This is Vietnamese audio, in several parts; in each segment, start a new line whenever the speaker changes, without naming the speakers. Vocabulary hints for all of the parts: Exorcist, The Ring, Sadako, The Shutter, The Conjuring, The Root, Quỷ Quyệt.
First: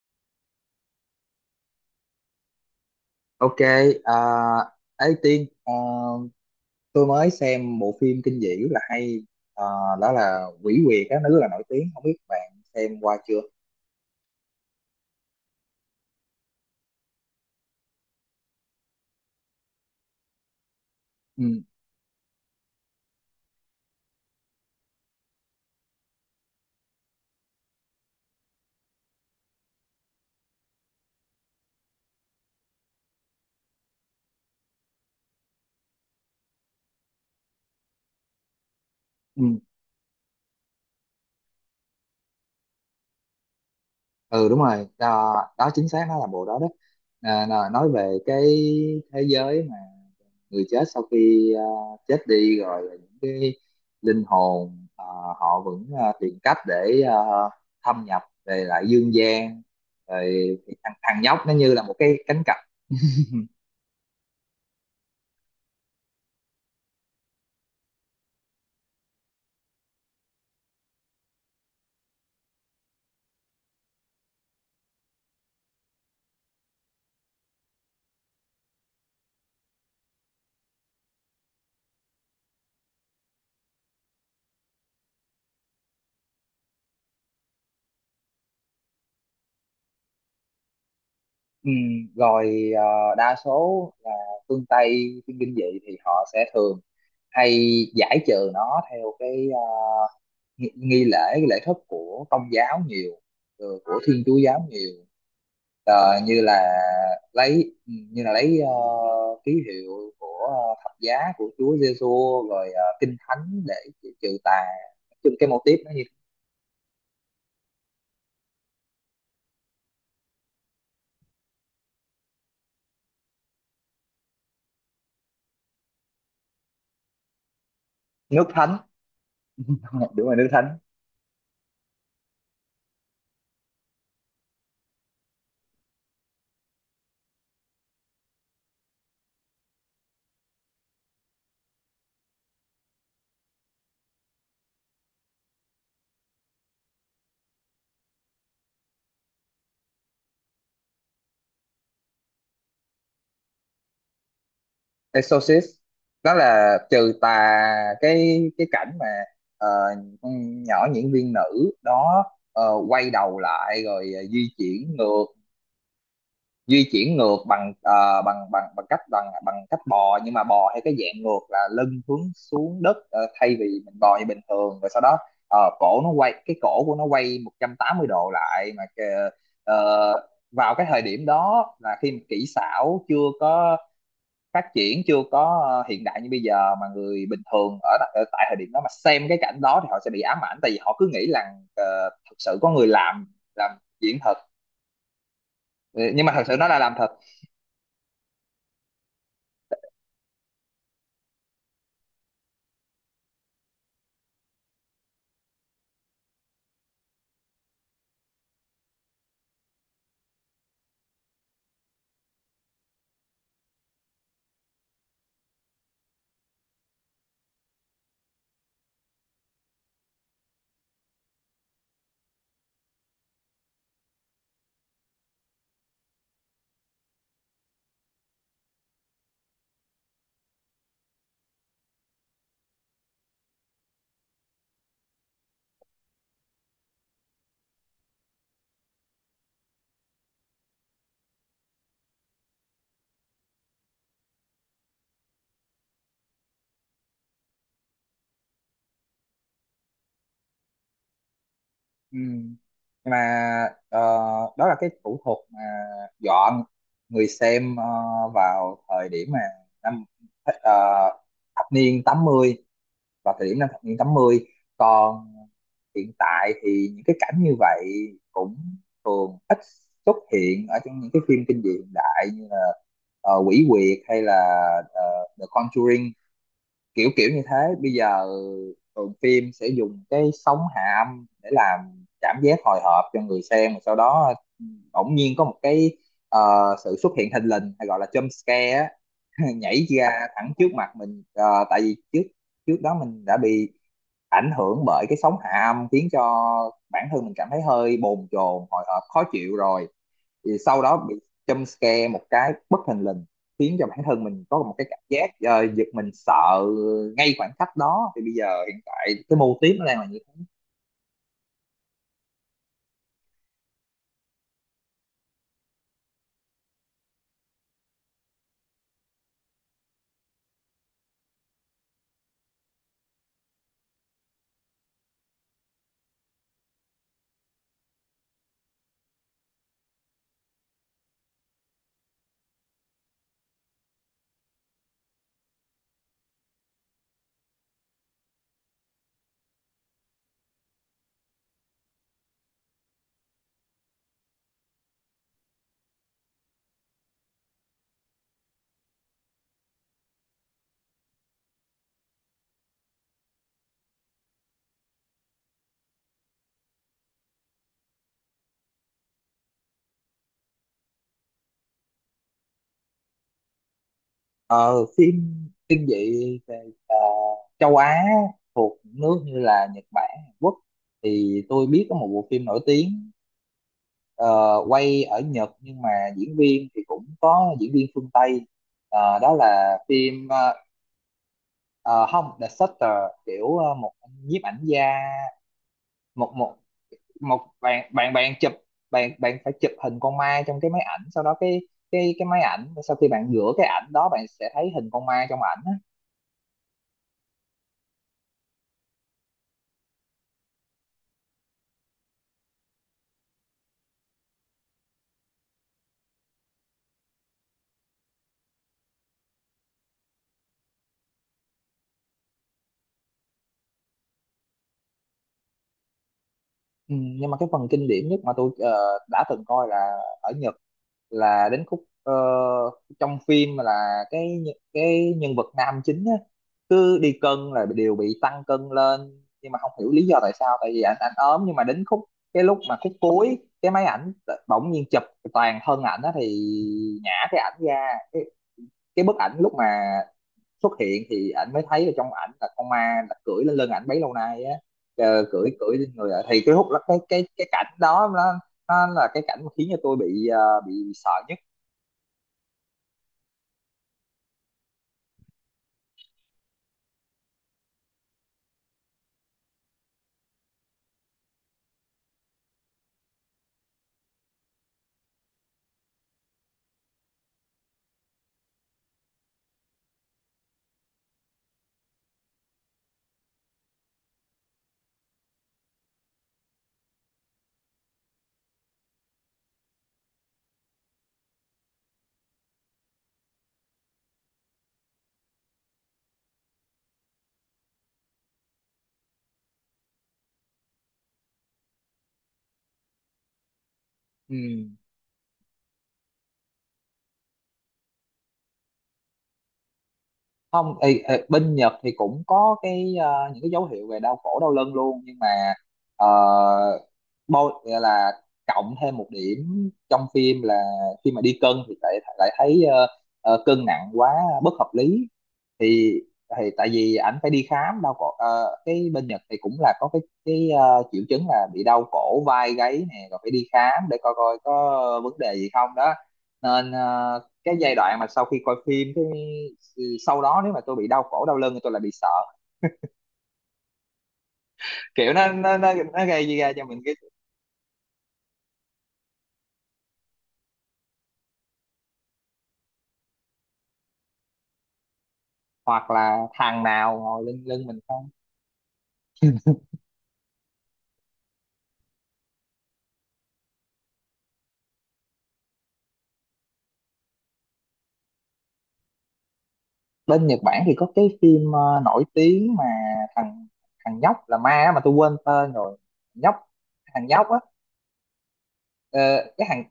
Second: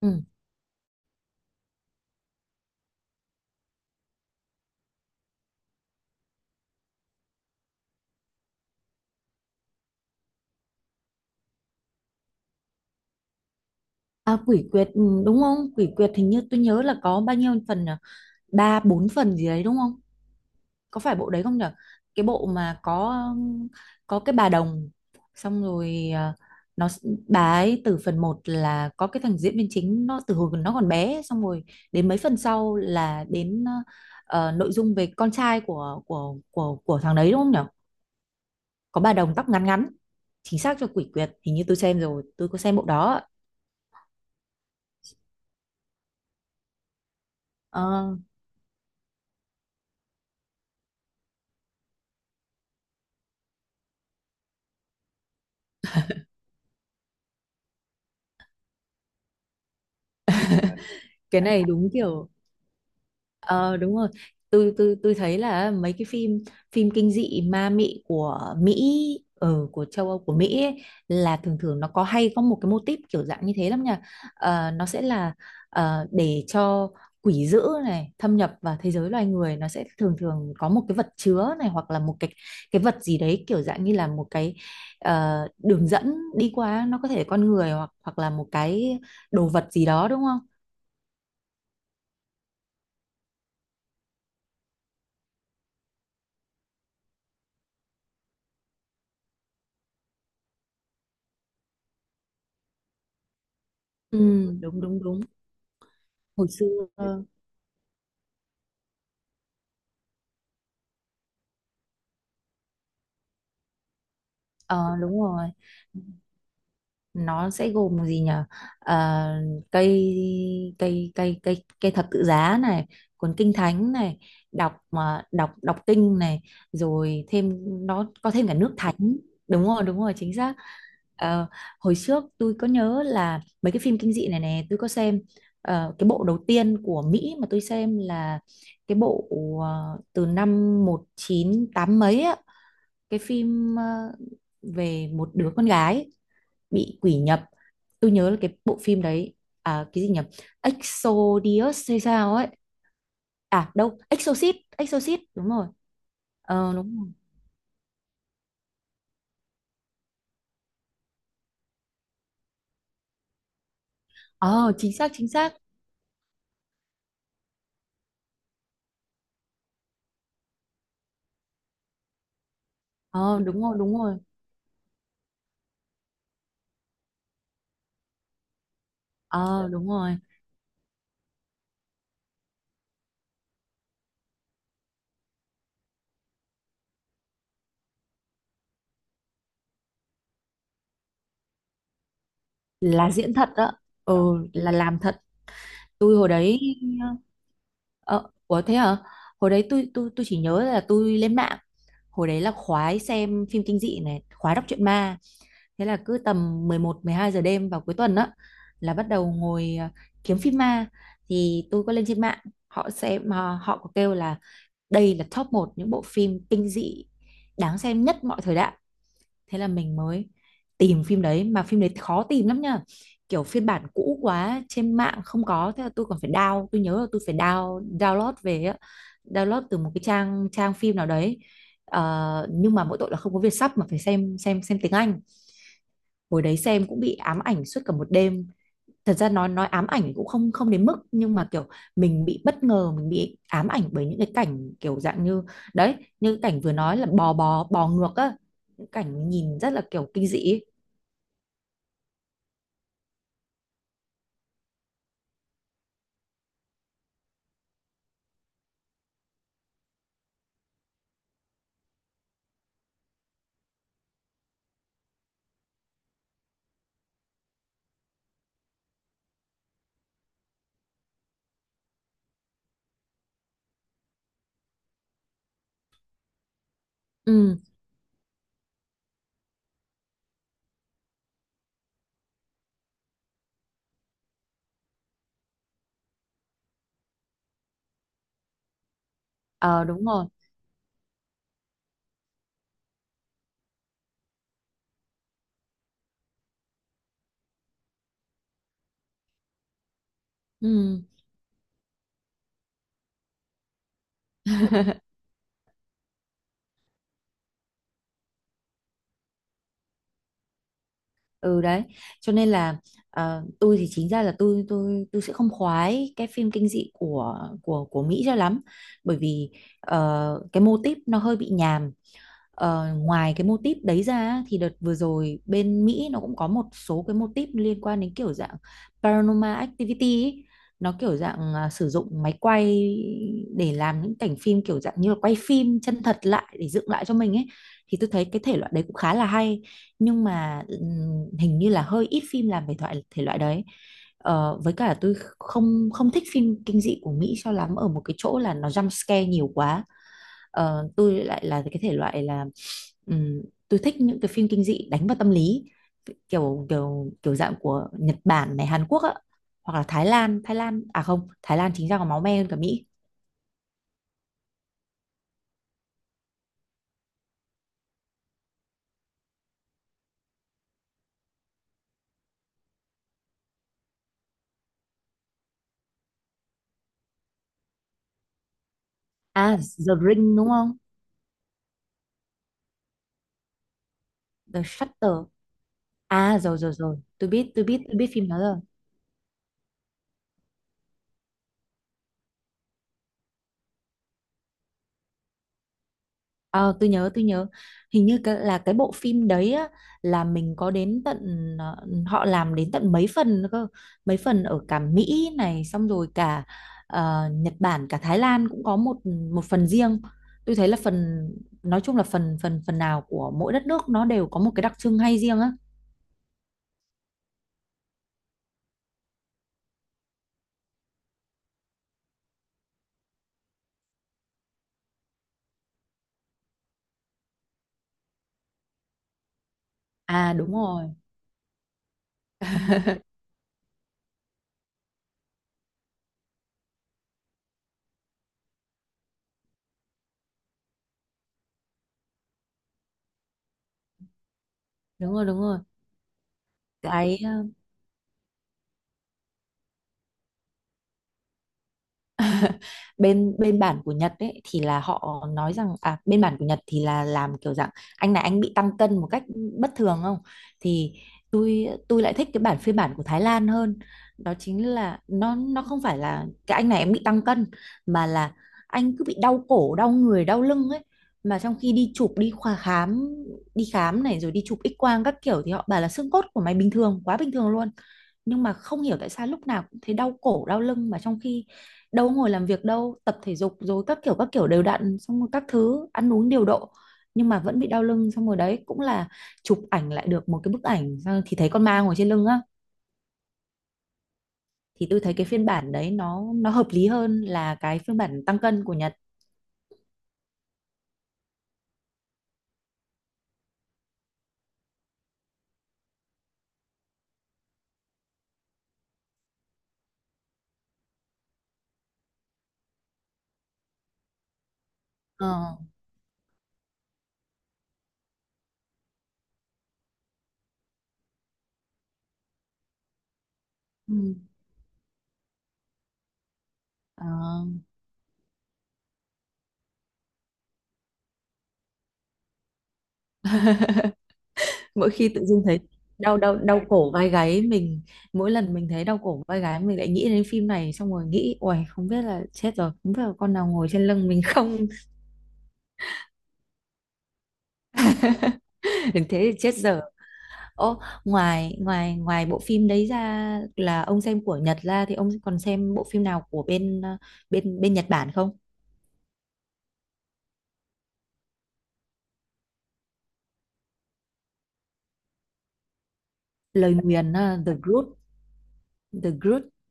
Ừ.
Ok, à, ấy Tiên, tôi mới xem bộ phim kinh dị rất là hay, à, đó là Quỷ Quyệt á, nó rất là nổi tiếng, không biết bạn xem qua chưa?
À, quỷ quyệt đúng không? Quỷ quyệt hình như tôi nhớ là có bao nhiêu phần nhỉ? Ba bốn phần gì đấy đúng không? Có phải bộ đấy không
Ừ,
nhỉ? Cái bộ mà um, có cái bà đồng xong rồi, bà ấy từ phần một là có cái thằng diễn viên chính nó từ hồi nó còn bé, xong rồi đến mấy phần sau là đến nội dung về con trai của thằng đấy, đúng không nhỉ? Có bà đồng
ừ,
tóc ngắn ngắn. Chính xác cho quỷ quyệt, hình như tôi xem rồi, tôi có xem bộ đó.
ừ, đúng rồi, đó, đó chính xác nó là bộ đó đó. À, nói
Ờ,
về cái thế giới mà người chết sau khi chết đi rồi là những cái linh hồn, họ vẫn tìm cách để thâm nhập về lại dương gian, rồi thằng nhóc
cái
nó
này
như là
đúng
một cái
kiểu.
cánh cổng.
Ờ đúng rồi. Tôi thấy là mấy cái phim phim kinh dị ma mị của Mỹ, ở của châu Âu của Mỹ ấy, là thường thường nó có hay có một cái mô típ kiểu dạng như thế lắm nha. Ờ, nó sẽ là để cho quỷ dữ này thâm nhập vào thế giới loài người, nó sẽ thường thường có một cái vật chứa này, hoặc là một cái vật gì đấy kiểu dạng như là một cái đường dẫn đi qua, nó có thể con người hoặc hoặc là một cái đồ vật gì đó, đúng không?
Ừ, rồi đa số là phương Tây phim kinh dị thì họ sẽ thường hay giải trừ nó theo cái nghi lễ, cái lễ thức của công giáo nhiều, ừ, của
Ừ.
Thiên Chúa giáo
Đúng
nhiều.
đúng đúng.
Ờ, như
Hồi
là
xưa.
lấy, ừ, như là lấy ký hiệu của thập giá của Chúa Giêsu, rồi kinh thánh để trừ tà.
Ờ
Nói
đúng
chung
rồi,
cái mô típ nó như
nó sẽ gồm gì nhỉ? Ờ, cây cây cây cây cây thập tự giá này, cuốn kinh thánh này, đọc mà đọc đọc kinh này, rồi thêm nó có
nước
thêm cả nước
thánh.
thánh. Đúng rồi, đúng rồi,
Đúng
chính
rồi, nước
xác.
thánh.
Ờ, hồi trước tôi có nhớ là mấy cái phim kinh dị này này tôi có xem. Ờ, cái bộ đầu tiên của Mỹ mà tôi xem là cái bộ từ năm 198 mấy á, cái phim về một đứa con gái bị quỷ nhập. Tôi nhớ là cái bộ phim đấy, à, cái gì nhỉ? Exodius hay sao ấy. À đâu, Exorcist. Exorcist, đúng
Exorcist,
rồi.
nó
Ờ
là
đúng
trừ
rồi.
tà. Cái cảnh mà ờ, con nhỏ diễn viên nữ đó ờ, quay đầu lại rồi di
Ờ chính
chuyển
xác,
ngược,
chính xác.
di chuyển ngược bằng ờ, bằng bằng bằng cách bò, nhưng mà bò hay cái dạng ngược là lưng hướng xuống đất,
Ờ
thay
đúng
vì
rồi,
mình
đúng rồi.
bò như bình thường, rồi sau đó cổ nó quay, cái cổ của nó quay 180 độ lại mà
Ờ đúng
ờ,
rồi,
vào cái thời điểm đó là khi mà kỹ xảo chưa có phát triển, chưa có hiện đại như bây giờ, mà người bình thường ở tại thời điểm đó mà xem cái cảnh đó thì họ sẽ bị ám ảnh, tại vì họ cứ nghĩ là thực sự có người
là
làm
diễn thật
làm
đó. Ờ,
diễn thật.
là làm thật.
Ừ,
Tôi
nhưng
hồi
mà thật sự
đấy,
nó là làm thật.
ờ ờ, ủa thế hả? Hồi đấy tôi chỉ nhớ là tôi lên mạng. Hồi đấy là khoái xem phim kinh dị này, khoái đọc truyện ma. Thế là cứ tầm 11 12 giờ đêm vào cuối tuần á, là bắt đầu ngồi kiếm phim ma. Thì tôi có lên trên mạng, họ sẽ mà họ có kêu là đây là top một những bộ phim kinh dị đáng xem nhất mọi thời đại. Thế là mình mới tìm phim đấy, mà phim đấy khó tìm lắm nha. Kiểu phiên bản cũ quá trên mạng không có, thế là tôi còn phải tôi nhớ là tôi phải download về á, download từ một cái trang trang phim nào đấy. Ờ, nhưng mà mỗi tội là không có Vietsub, mà phải xem tiếng Anh. Hồi đấy xem cũng bị ám ảnh suốt cả một đêm. Thật ra nói ám ảnh cũng không không đến mức, nhưng mà kiểu mình bị bất ngờ, mình bị ám ảnh bởi những cái cảnh kiểu dạng như đấy, như cảnh vừa nói là bò bò bò ngược á, những cảnh nhìn rất là kiểu kinh dị ấy.
Ừ, nhưng mà ờ, đó là cái thủ thuật mà dọn người xem vào thời điểm mà năm ờ, thập niên tám mươi, vào thời điểm năm thập niên 80. Còn hiện tại thì những cái cảnh như vậy cũng thường ít xuất hiện ở trong những cái phim kinh dị hiện đại, như là Quỷ Quyệt hay là ờ, The Conjuring, kiểu kiểu như thế.
Ừ.
Bây giờ thường phim sẽ dùng cái sóng hạ âm để làm cảm giác hồi hộp cho người xem, và sau đó bỗng nhiên có một cái ờ, sự xuất hiện thình lình, hay gọi là jump scare á,
Ờ
nhảy
đúng
ra
rồi.
thẳng trước mặt mình. Ờ, tại vì trước trước đó mình đã bị ảnh hưởng bởi cái sóng hạ âm khiến cho bản thân mình cảm thấy hơi bồn chồn, hồi hộp, khó chịu rồi, thì sau
Ừ.
đó bị jump scare một cái bất thình lình, khiến cho bản thân mình có một cái cảm giác giật mình sợ ngay khoảnh khắc đó. Thì bây giờ hiện tại cái mô típ nó đang là như thế.
Ừ đấy, cho nên là tôi thì chính ra là tôi sẽ không khoái cái phim kinh dị của Mỹ cho lắm, bởi vì cái mô típ nó hơi bị nhàm. Ờ, ngoài cái mô típ đấy ra, thì đợt vừa rồi bên Mỹ nó cũng có một số cái mô típ liên quan đến kiểu dạng paranormal activity ấy. Nó kiểu dạng sử dụng máy quay để làm những cảnh phim kiểu dạng như là quay phim chân thật lại để dựng lại cho mình ấy, thì tôi thấy cái thể loại đấy cũng khá là hay. Nhưng mà hình như là hơi ít phim làm về thoại thể loại đấy. Ờ, với cả tôi không không thích phim kinh dị của Mỹ cho lắm ở một cái chỗ là nó jump scare nhiều quá. Ờ, tôi lại là cái thể loại là ừm, tôi thích những cái phim kinh dị đánh vào tâm lý, kiểu kiểu kiểu dạng của Nhật Bản này, Hàn Quốc á, hoặc là Thái Lan. Thái Lan, à không, Thái Lan chính ra còn máu me hơn cả Mỹ.
Ờ, phim kinh dị ờ, ờ, châu Á, thuộc nước như là Nhật Bản, Hàn Quốc, thì tôi biết có một bộ phim nổi tiếng ờ, quay ở Nhật nhưng mà diễn viên thì cũng có diễn viên phương Tây. Ờ, đó
À,
là
The
phim
Ring đúng không?
ờ, không, The Shutter, kiểu một nhiếp ảnh
The
gia,
Shutter.
một
À
một
rồi rồi rồi, tôi
một
biết, tôi biết,
bạn
tôi biết
bạn
phim
bạn
đó
chụp,
rồi.
bạn bạn phải chụp hình con ma trong cái máy ảnh, sau đó cái cái máy ảnh, sau khi bạn rửa cái ảnh đó, bạn sẽ thấy hình con ma trong ảnh á.
Ờ, tôi nhớ hình như là cái bộ phim đấy á, là mình có đến tận ờ, họ làm đến tận mấy phần nữa cơ, mấy phần ở cả Mỹ này, xong rồi cả Nhật Bản, cả Thái Lan cũng có một một phần riêng. Tôi thấy là phần, nói chung là phần phần phần nào của mỗi đất nước nó đều có một cái đặc trưng hay riêng á.
Ừ, nhưng mà cái phần kinh điển nhất mà tôi đã từng coi là ở Nhật, là đến khúc trong phim là cái cái nhân vật nam chính á, cứ đi cân là đều bị tăng cân lên nhưng mà không hiểu lý do tại
À đúng
sao, tại vì
rồi.
ảnh, ảnh ốm, nhưng mà đến khúc cái lúc mà khúc cuối cái máy ảnh bỗng nhiên chụp toàn thân ảnh á, thì nhả cái ảnh ra cái bức ảnh lúc mà xuất hiện thì ảnh mới thấy ở trong ảnh là con ma là cưỡi lên lưng ảnh bấy lâu nay á.
Đúng
Ờ,
rồi, đúng
cưỡi
rồi.
cưỡi lên người ạ. Thì cái hút cái
Cái
cái cảnh đó nó là cái cảnh mà khiến cho tôi bị sợ nhất.
bên bên bản của Nhật ấy, thì là họ nói rằng, à, bên bản của Nhật thì là làm kiểu dạng anh này anh bị tăng cân một cách bất thường không, thì tôi lại thích cái bản phiên bản của Thái Lan hơn. Đó chính là nó không phải là cái anh này em bị tăng cân, mà là anh cứ bị đau cổ đau người đau lưng ấy, mà trong khi đi chụp đi khoa khám, đi khám này rồi đi chụp X quang các kiểu, thì họ bảo là xương cốt của mày bình thường quá, bình thường luôn, nhưng mà không hiểu tại sao lúc nào cũng thấy đau cổ đau lưng. Mà trong khi đâu ngồi làm việc, đâu tập thể dục rồi các kiểu đều đặn, xong rồi các thứ ăn uống điều độ, nhưng mà vẫn bị đau lưng, xong rồi đấy cũng là chụp ảnh lại được một cái bức ảnh, xong thì thấy con ma ngồi trên lưng á.
Ừ.
Thì tôi thấy cái phiên bản đấy nó hợp lý hơn là cái phiên bản tăng cân của Nhật.
Không, ý, ý, bên Nhật thì cũng có cái những cái dấu hiệu về đau cổ đau lưng luôn, nhưng mà uh, bo gọi là cộng thêm một điểm trong phim là khi mà đi cân thì lại lại thấy cân nặng quá bất hợp lý.
Ờ.
Thì thì tại vì ảnh phải đi khám đau cổ, cái bên Nhật thì cũng là có cái triệu chứng là bị đau cổ vai gáy nè, rồi phải đi khám để coi,
Ừ.
coi có vấn đề gì không đó. Nên
Ờ.
cái giai đoạn mà sau khi coi phim cái, sau đó nếu mà tôi bị đau cổ đau lưng thì tôi lại bị sợ,
Mỗi khi
kiểu
tự
nó
dưng
nó
thấy
nó, nó
đau
gây
đau
ra
đau
cho mình
cổ
cái,
vai gáy mình, mỗi lần mình thấy đau cổ vai gáy, mình lại nghĩ đến phim này, xong rồi nghĩ uầy không biết là chết rồi, không biết là con nào ngồi trên lưng mình không.
hoặc là thằng nào ngồi lên lưng mình không.
Thế thì chết dở. Ô, ngoài ngoài ngoài bộ phim đấy ra là ông xem của Nhật ra, thì ông còn xem bộ phim nào của bên bên bên Nhật Bản không?
Bên Nhật Bản thì có cái phim nổi tiếng mà thằng thằng nhóc là ma á, mà tôi quên tên rồi. Nhóc,
Lời
thằng
nguyền,
nhóc á,
The Group,
ờ,
The
cái
Group,
thằng,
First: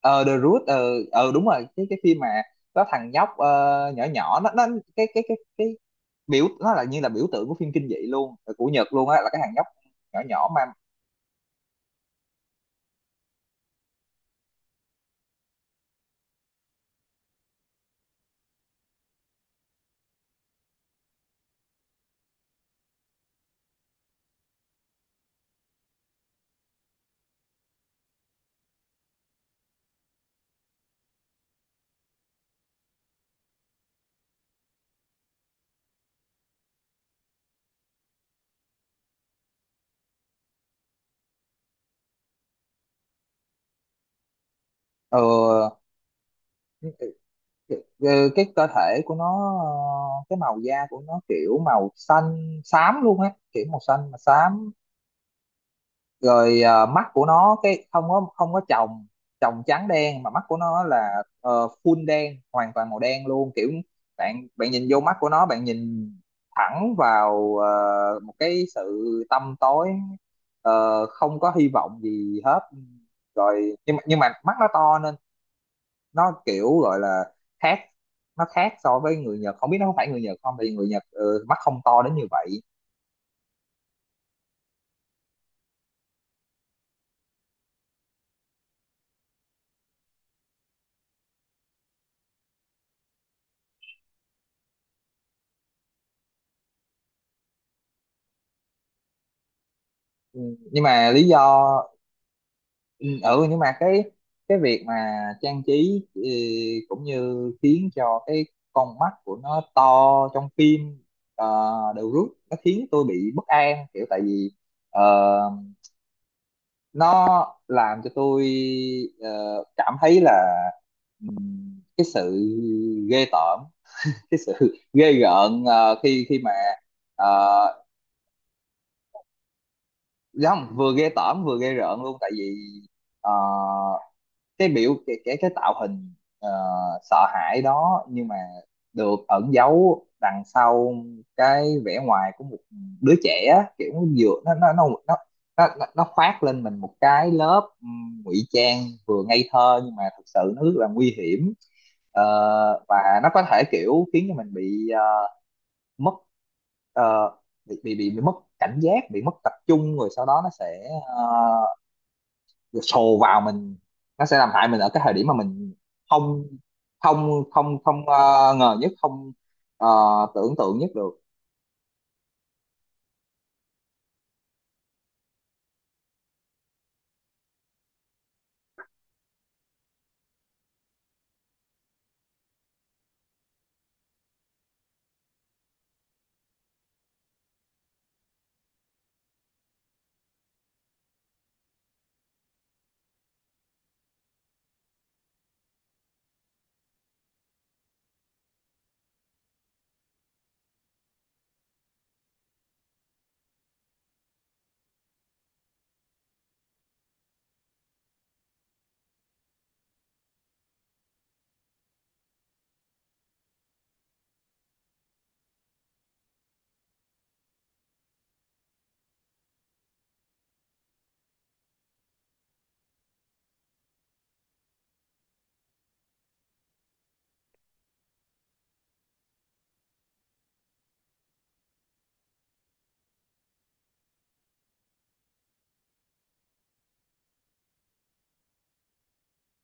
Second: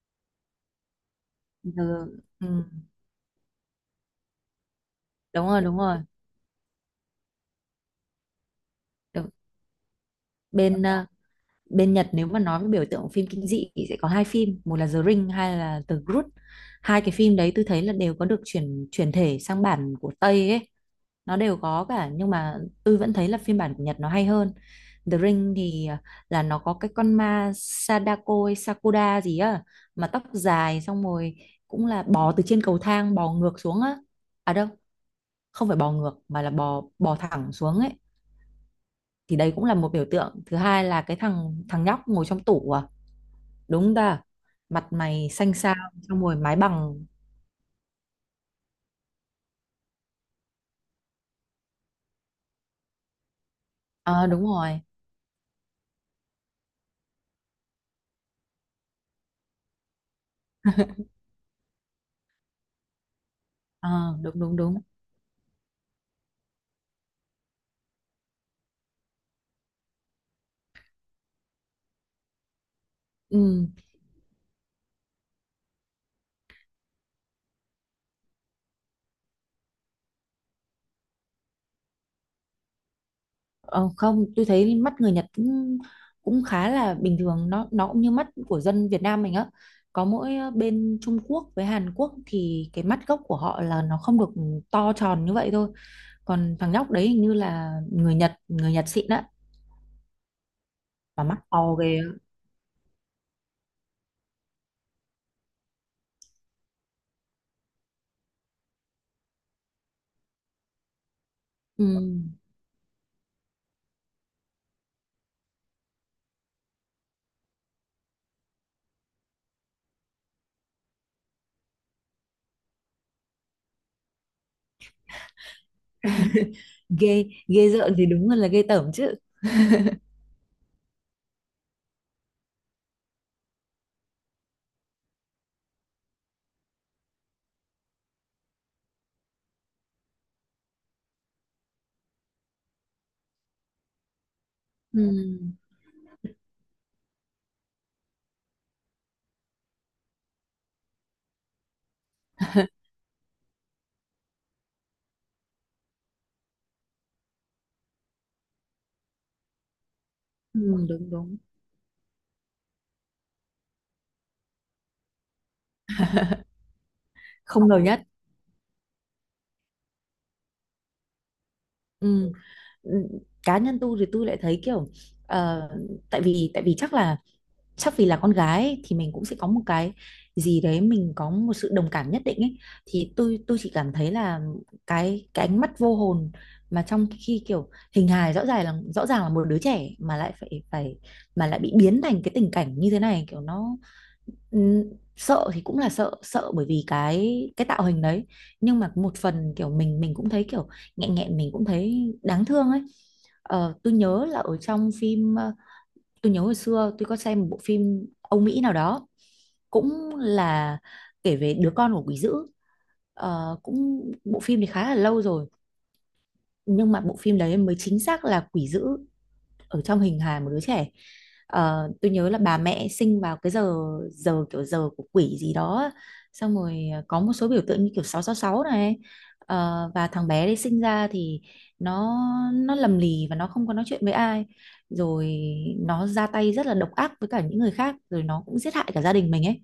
ờ, The Root, đúng rồi, cái
The,
phim mà
ừ,
có thằng nhóc nhỏ, nhỏ nó, cái cái cái
đúng rồi,
cái
đúng rồi.
biểu nó là như là biểu tượng của phim kinh dị luôn, của Nhật luôn á, là
Đúng.
cái thằng nhóc nhỏ nhỏ ma.
Bên ờ, bên Nhật nếu mà nói về biểu tượng phim kinh dị thì sẽ có hai phim, một là The Ring, hai là The Group. Hai cái phim đấy tôi thấy là đều có được chuyển chuyển thể sang bản của Tây ấy. Nó đều có cả, nhưng mà tôi vẫn thấy là phiên bản của Nhật nó hay hơn. The Ring thì là nó có cái con ma Sadako hay Sakura gì á, mà tóc dài, xong rồi cũng là bò từ trên cầu thang bò ngược xuống á. À đâu, không phải bò ngược mà là bò bò thẳng xuống ấy. Thì đấy cũng là một biểu tượng. Thứ hai là cái thằng thằng nhóc ngồi trong tủ, à đúng ta, mặt
ờ
mày xanh xao, xong rồi mái bằng.
ờ, cái cơ thể của nó, cái màu da của nó kiểu màu xanh xám luôn á, kiểu màu xanh mà
Ờ đúng
xám.
rồi.
Rồi mắt của nó cái không có, không có tròng, tròng trắng đen, mà mắt của nó là full đen, hoàn toàn màu đen luôn, kiểu
Ờ đúng
bạn
đúng
bạn
đúng.
nhìn vô mắt của nó, bạn nhìn thẳng vào một cái sự tăm tối, không có hy vọng gì hết.
Ừ.
Rồi nhưng mà mắt nó to, nó kiểu gọi là khác, nó khác so với người Nhật, không biết nó có phải người Nhật không, tại vì người Nhật, ừ, mắt không to đến như vậy.
Ờ, không, tôi thấy mắt người Nhật cũng khá là bình thường, nó cũng như mắt của dân Việt Nam mình á. Có mỗi bên Trung Quốc với Hàn Quốc thì cái mắt gốc của họ là nó không được to tròn như vậy thôi. Còn thằng nhóc đấy hình như là người Nhật xịn á,
Ừ, nhưng mà
mà
lý do,
mắt to ghê. Á.
ừ, nhưng mà cái việc mà trang trí, ừ, cũng như khiến cho cái con mắt của nó to trong phim, ờ,
Ừ.
đều rút, nó khiến tôi bị bất an, kiểu tại vì ờ, nó làm cho tôi ờ, cảm thấy là cái sự ghê tởm, cái sự ghê rợn khi khi mà
Ghê,
ờ,
ghê rợn thì đúng là ghê tởm chứ.
không, vừa ghê tởm vừa ghê rợn luôn, tại vì ờ, cái biểu cái tạo hình ờ, sợ hãi đó, nhưng mà được ẩn giấu đằng sau cái vẻ ngoài của một đứa trẻ á, kiểu nó vừa nó nó nó
Ừ.
nó khoác lên mình một cái lớp ngụy trang, vừa ngây thơ nhưng mà thực sự nó rất là nguy hiểm. Ờ, và nó có thể kiểu khiến cho mình bị mất ờ, bị mất cảnh giác, bị mất tập trung, rồi sau đó nó
Ừ,
sẽ
đúng đúng,
sồ vào mình, nó sẽ làm hại mình ở cái thời điểm mà mình không không
không ngờ
không
nhất.
không ờ, ngờ nhất, không ờ, tưởng tượng nhất được.
Ừ. ừ, cá nhân tôi thì tôi lại thấy kiểu ờ, tại vì chắc là chắc vì là con gái ấy, thì mình cũng sẽ có một cái gì đấy, mình có một sự đồng cảm nhất định ấy, thì tôi chỉ cảm thấy là cái ánh mắt vô hồn, mà trong khi kiểu hình hài rõ ràng là một đứa trẻ mà lại phải phải mà lại bị biến thành cái tình cảnh như thế này, kiểu nó ừm, sợ thì cũng là sợ sợ bởi vì cái tạo hình đấy. Nhưng mà một phần kiểu mình cũng thấy kiểu nghẹn nghẹn, mình cũng thấy đáng thương ấy. Ờ, tôi nhớ là ở trong phim, tôi nhớ hồi xưa tôi có xem một bộ phim Âu Mỹ nào đó, cũng là kể về đứa con của quỷ dữ. Ờ, cũng bộ phim thì khá là lâu rồi, nhưng mà bộ phim đấy mới chính xác là quỷ dữ ở trong hình hài một đứa trẻ. Ờ, tôi nhớ là bà mẹ sinh vào cái giờ giờ kiểu giờ của quỷ gì đó á. Xong rồi có một số biểu tượng như kiểu 666 này. Ờ, và thằng bé đấy sinh ra thì nó nó lầm lì và nó không có nói chuyện với ai, rồi nó ra tay rất là độc ác với cả những người khác, rồi nó cũng giết hại cả gia đình mình ấy.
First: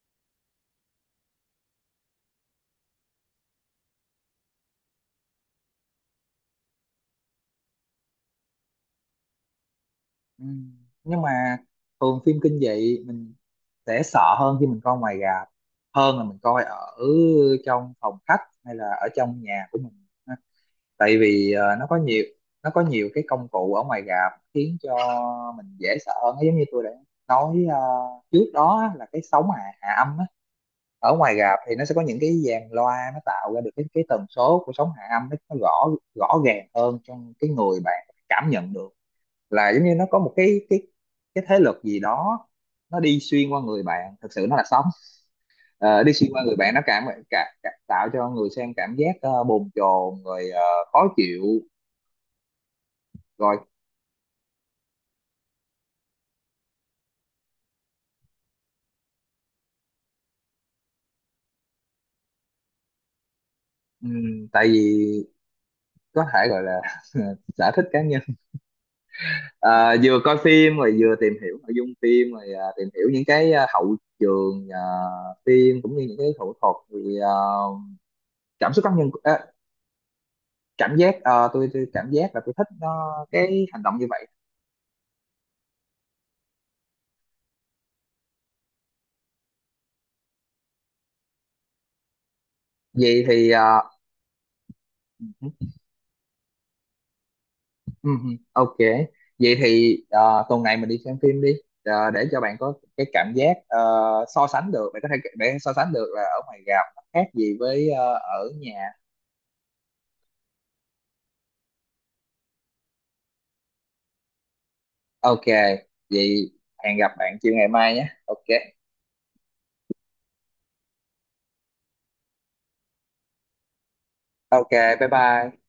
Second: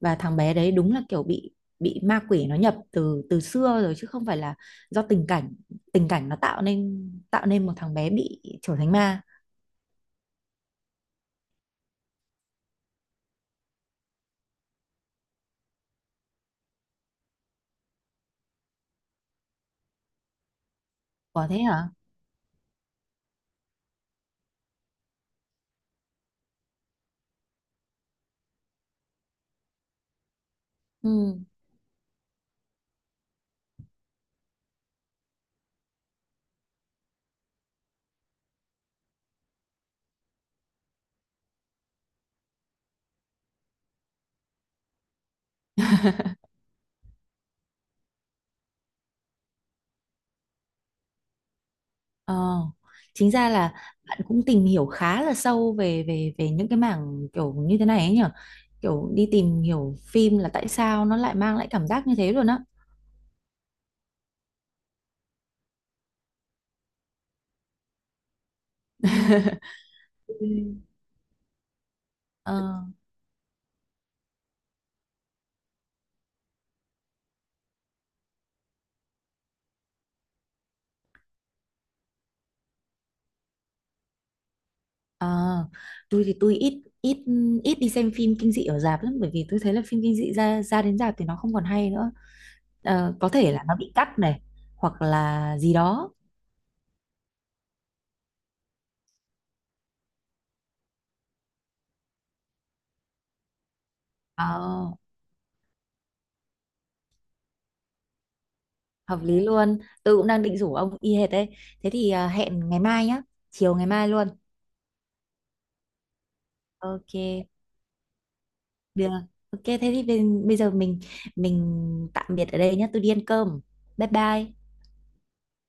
Và thằng bé đấy đúng là kiểu bị ma quỷ nó nhập từ từ xưa rồi, chứ không phải là do tình cảnh, nó tạo nên một thằng bé bị trở thành ma.
Ừ. Nhưng mà thường phim kinh dị mình sẽ sợ hơn khi mình coi ngoài rạp hơn là mình coi ở trong phòng khách hay là ở trong nhà của mình, tại
Có
vì
thế
nó
hả?
có nhiều, nó có nhiều cái công cụ ở ngoài rạp khiến cho mình dễ sợ hơn. Nó giống như tôi đã nói trước đó á, là cái sóng hạ âm á. Ở ngoài
Ừ.
rạp thì nó sẽ có những cái dàn loa, nó tạo ra được cái tần số của sóng hạ âm, nó rõ rõ ràng hơn, trong cái người bạn cảm nhận được là giống như nó có một cái cái thế lực gì đó, nó đi xuyên qua người bạn, thực sự nó là sóng. Ờ, đi xuyên qua người bạn, nó cảm, tạo cho người xem cảm giác bồn chồn rồi khó chịu
Ờ. Chính ra
rồi.
là bạn cũng tìm hiểu khá là sâu về về về những cái mảng kiểu như thế này ấy nhở? Kiểu đi tìm hiểu phim là tại sao nó lại mang lại cảm giác như thế luôn á.
Tại vì có thể gọi là sở thích cá nhân, à, vừa coi
Ừ.
phim rồi vừa tìm hiểu nội dung phim, rồi à,
Ờ,
tìm hiểu những cái à, hậu trường, à, phim, cũng như những cái thủ thuật, thì à, cảm xúc cá nhân, à, cảm giác, à, tôi cảm giác là tôi thích nó cái hành động như vậy.
ờ. Tôi thì tôi ít ít ít đi xem phim kinh dị ở rạp lắm, bởi vì tôi thấy là phim kinh dị ra, đến rạp thì nó không còn hay nữa. Ờ,
Vậy
có
thì
thể là
à,
nó bị cắt này, hoặc là
ừm,
gì đó.
ok, vậy thì à, tuần này mình đi xem phim đi, à, để cho bạn có cái cảm giác so sánh được,
Ờ,
bạn có thể để so sánh được là ở ngoài rạp nó khác gì với ở nhà.
hợp lý luôn, tôi cũng đang định rủ ông y hệt đấy. Thế thì hẹn ngày mai nhá, chiều ngày mai luôn.
Ok, vậy, hẹn gặp
Ok,
bạn chiều ngày mai nhé. Ok,
được. Ok, thế thì bây bây giờ mình tạm biệt ở đây nhá, tôi đi ăn cơm. Bye bye.
ok, bye bye.